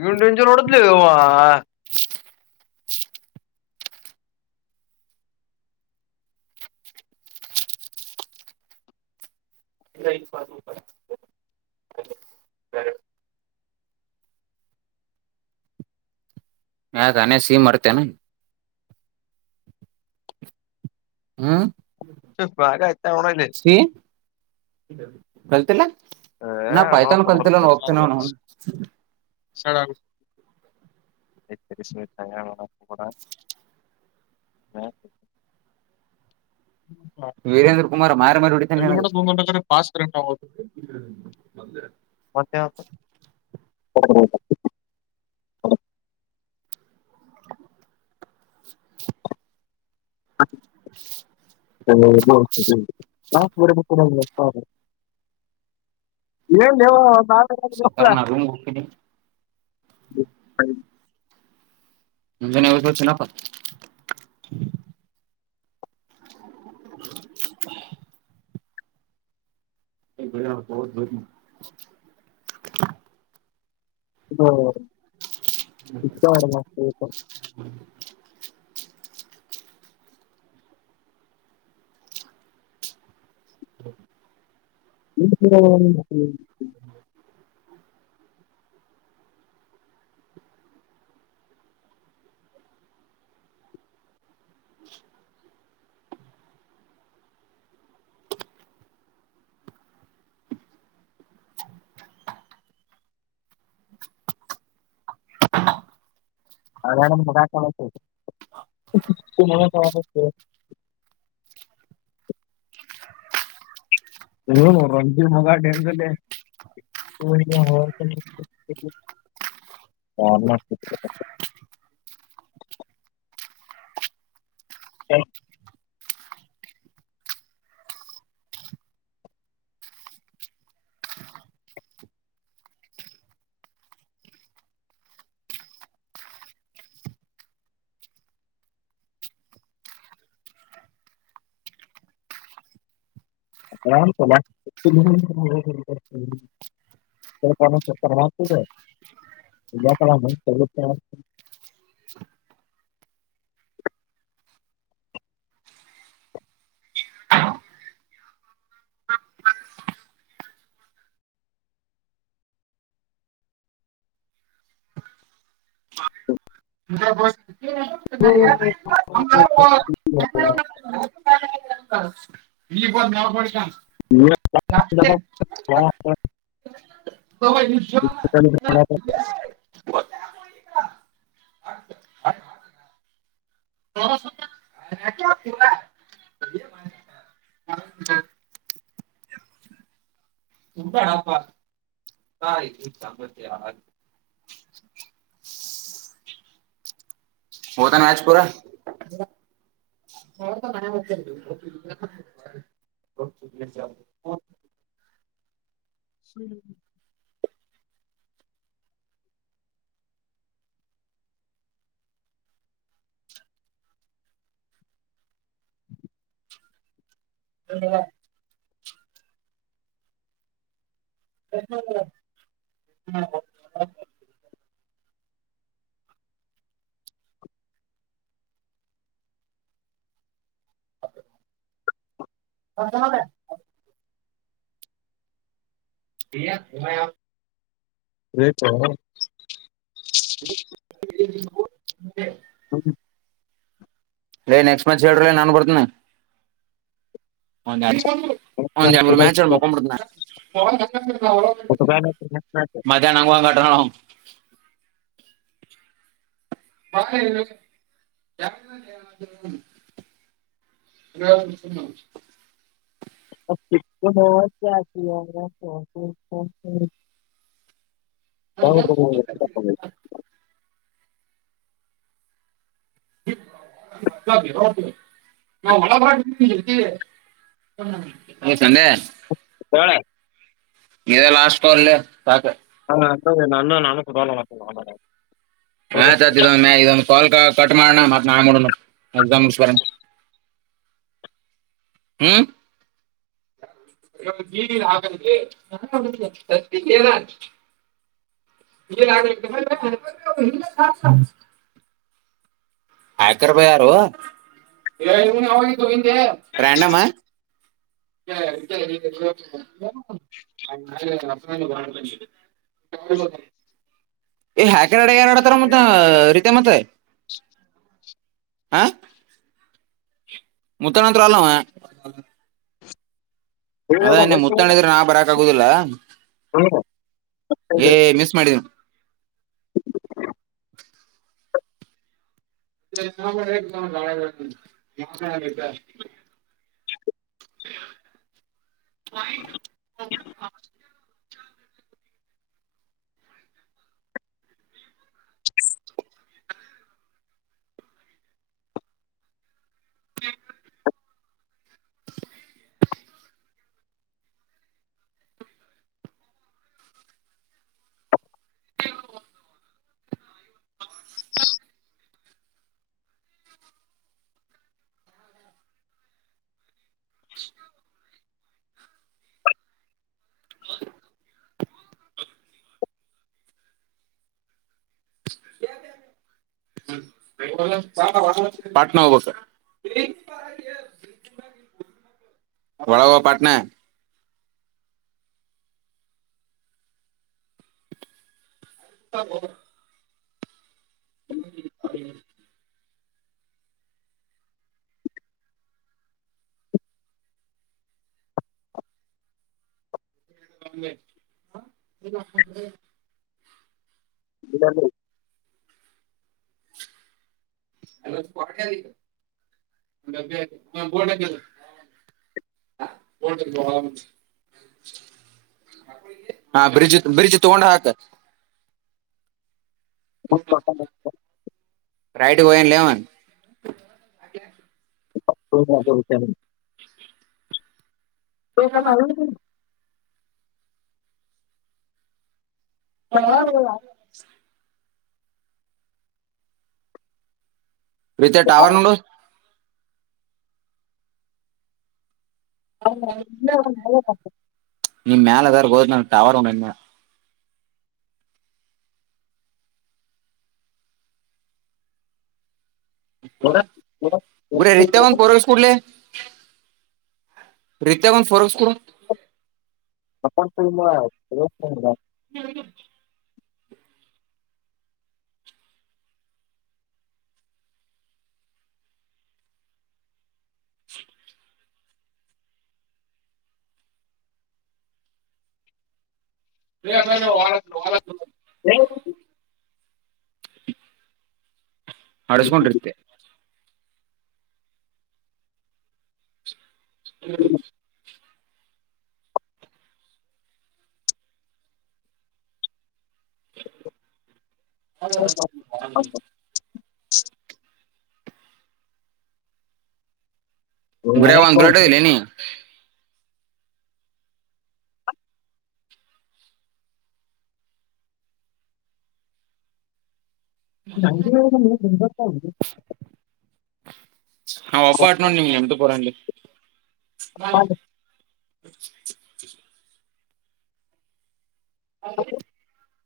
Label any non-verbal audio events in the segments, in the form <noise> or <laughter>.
ಏನ್ <unintelligible> <unintelligible> ಹಾ ತ ಅನ ಸಿ ಮಾಡತನೆ. ಹ್ಮ ಹ ಬಾಗ ಆಯತಾವಣಲ್ಲೇ. ಕಲ್ತಿಲ್ಲ ನಾ ಪಾಯ್ತಾನ ಹೊಡದ್ರ ಕಲ್ತಿಲ್ಲ ಹೋಗ್ತನ. <unintelligible> ಹಾ. ವೀರೇಂದ್ರ ಕುಮಾರ್ ಮಾರಿ ಮಾರಿ ಹೊಡಿತಾನ ನನಗ <unintelligible> ಪಸ್ ಆದು ಮತ್ತ <unintelligible> ಹ. ಹ <unintelligible> <inaudible> <unintelligible> ಏನ್ ಹೇಳ್ <unintelligible> ಸಕಾರಣ ಅ ರೂಮ್ ಹೋಗ್ತೀನಿ. ಹ. <unintelligible> ನಿಂಜನ ಇವ ಸ ಚನಪ್ಪ. <inaudible> ಮ ಭಯ ಬಹದ ಬರ ಹ ಇತ <unintelligible> ಹ <inaudible> ಇ <unintelligible> <inaudible> ಅದ ಮುಗ <unintelligible> <inaudible> <unintelligible> ಂಗಲ್ಲ ಹ <unintelligible> ಹ <unintelligible> ಹ <unintelligible> <unintelligible> <unintelligible> <unintelligible> <inaudible> <unintelligible> ಹಾ ಇಲ್ಲಿ ಬ <unintelligible> <unintelligible> ನವ ಕೊಡಿ ಹಾ <unintelligible> ಸಾಾಮತ <unintelligible> ಹೋದನ್ ಆಾಜಪುರ ಹ <unintelligible> ಹ್ಮ್ <unintelligible> ಹದ ಮ <unintelligible> ತ <unintelligible> ಹೌ <unintelligible> ಎ ನೆಕ್ಸ್ಟ್ಮ್ಯಾಚ್ ಹೇಳ್ರಿ ನಾನು ಬರ್ತೇನಿ ಹ ಅವ <unintelligible> ಒಂದೇರ್ಮುರು ಮ್ಯಾಚ್ ನೋಡಿ ಮಲ್ಕೊಬುಡ್ತಿನಿ ನಾನು ಮಧಹ್ನಂಗ್ <unintelligible> ಕಟ <inaudible> ಹ <unintelligible> ಹ <unintelligible> ಹಾಗದ <unintelligible> ನಾ ಹೊಳಬರಾರ್ತಿದೆ <unintelligible> ಸಂಂದೆ ಕಳ <unintelligible> ಇದೆ ಲಾಸ್ಟ್ ಕಾಲ್ ಲೆ ಸಾಕ್ ಹ ಅನ್ನ್ಣ ನಾನು ಕೊಡಲ್ಲ ಮಾತ ಆಯ್ತ ಆತ್ ಇದೊಂದ ಮ ಇದಂದು ಕಾಲ್ ಕಟ್ ಮಾಡೋಣ ಮತ್ತತ್ ನಾಳೆ ಮಡಣ ಎಕ್ಸಾಮ್ ಮುಗ್ಸಿ ಬರೋಣ ಹ್ಮ ಆಗಲ್ಲ <unintelligible> <inaudible> <unintelligible> ಆಯಕ <unintelligible> ಯಾರು <unintelligible> ರ್ಯಾಂಡಮ್ ಳ <unintelligible> ಹ <unintelligible> ಎರಡೆ ಎರಡ ತರ ಮ <unintelligible> ಆ ಮುತ್ತಣತ್ರರ <unintelligible> ಅಲ್ಲಾಮ ಅದನ್ನೆ ಮುತ್ತಣಿದ್ರೆ ನಾ ಬರಾಕ್ ಆಗುದಿಲ್ಲ ಏ ಮಿಸ್ ಮಾಡಿದಿ <unintelligible> <unintelligible> <unintelligible> <unintelligible> ಹ ಯ ಬ <inaudible> ಪಾಟ್ನಾ ಹೋಗ ವಡಾವ ಪಾಟ್ಣ ಹೌ ಹ್ಮ <unintelligible> <unintelligible> <unintelligible> <unintelligible> ಬೋ ಹ ಹಾ ಬ್ರಿಡ್ಜ್ ಬ್ರಿಡ್ಜ್ ತಗೊಂಡ ಹಾಕ ರೈಟ್ ಬಯನ್ ಇಲೆವನ್ <unintelligible> ತ ಕ ಆ <inaudible> ಹಾ ರತಿಯ ಟಾವರ್ ನಡ ಹೌ ನಿಮ್ ಮೇಲೆದರ್ ಹೋದ್ ನ ಟವರ್ ಬಡೆ ರತ್ಯಾವನ್ ಪೊರಸ್ ಕುೂಡ್ಲ ರತ್ಯಗ ರಸ್ ಕೊ ಅಪ್ಪ <unintelligible> ನೀ ನಡಸ್ಕೊಂಡಿರ್ತ್ತೆ ಹ್ಮ <unintelligible> ಹ ಗುರಿಂದು ದುರಟದಿಲ್ಲ ನೀ ಗಾಂಧ ಗಂಬತದು ಹಾ ಒಪ್ಪ ಆಟ್ ನೋಡ್ ನಿಮ್ಗೆಮುಪುರಲ್ಲಿ ಹನ್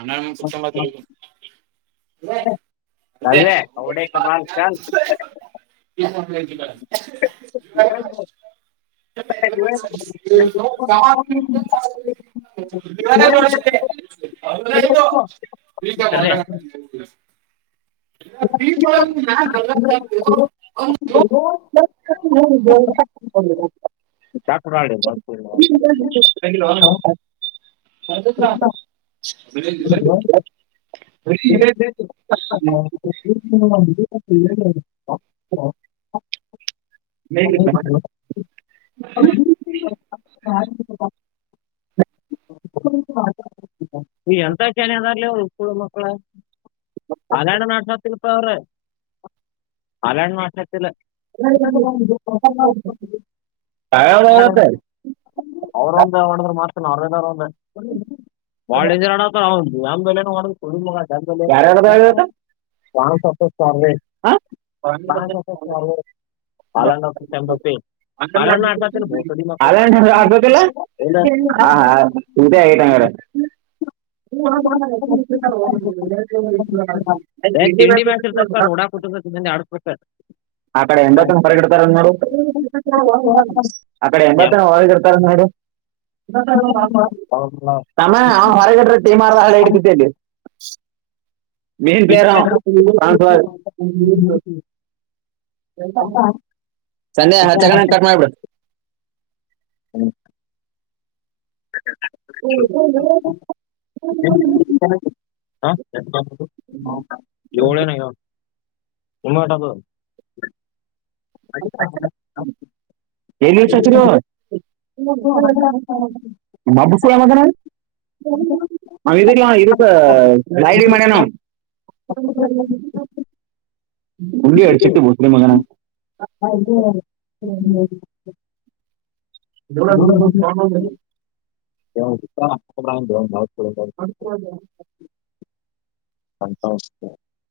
ಅನ್ನ ಸಕ್ಷಂಬತ ಚಲ್ ರ ಡೆ ಕಮಾರ ಚಲ್ ಸರಿ <unintelligible> ಷ <unintelligible> ನಾನ್ ಆಯ್ತ ಹ ಸರಿಯಾಗಿ ಕೇಳುತ್ತಿಲ್ಲ ಡಾಕ್ಟರ್ ಆಡಿ ಹೋಗಿಲ್ಲ ಒ <inaudible> ಯು ಹ್ಮ್ ಮೇ ಎಂತ ಚನ ಅದಾರಲಿ ಉಕಳ ಮಕ್ಕಳ <unintelligible> <unintelligible> <unintelligible> ಅವರು ಒಂದ ಒಡದ್ರ ಮತ್ತ ನಾರ್ವೆದವ್ರು ಒಂದ ಬಾಲ್ಡೇಂಜರ್ ಆಡ ಯಾರ್ಯಾರ್ದಾಗೈತೆ <unintelligible> ಸರ್ವೇ <unintelligible> ಹ <unintelligible> ಹಾ ಇದೆ <unintelligible> <unintelligible> ಕ ನಿ ಅಡುಪಕ್ಕ ಅಡೆ ಎಂಬತನ ಹ ಕಡ್ತಾರೆ ಮೇ <unintelligible> ತಮ್ಮೇ ಅವ್ಗ ಹೊರಗ <unintelligible> <unintelligible> ಸಂಜೆ ಹತ್ತಾಗನ ಕಟ್ ಮಾಡ್ಬಿಡು. ಹ್ಮ. <unintelligible> <unintelligible> <unintelligible> ಆಟದು <unintelligible> <unintelligible> <unintelligible> <unintelligible> <unintelligible> <unintelligible> <unintelligible>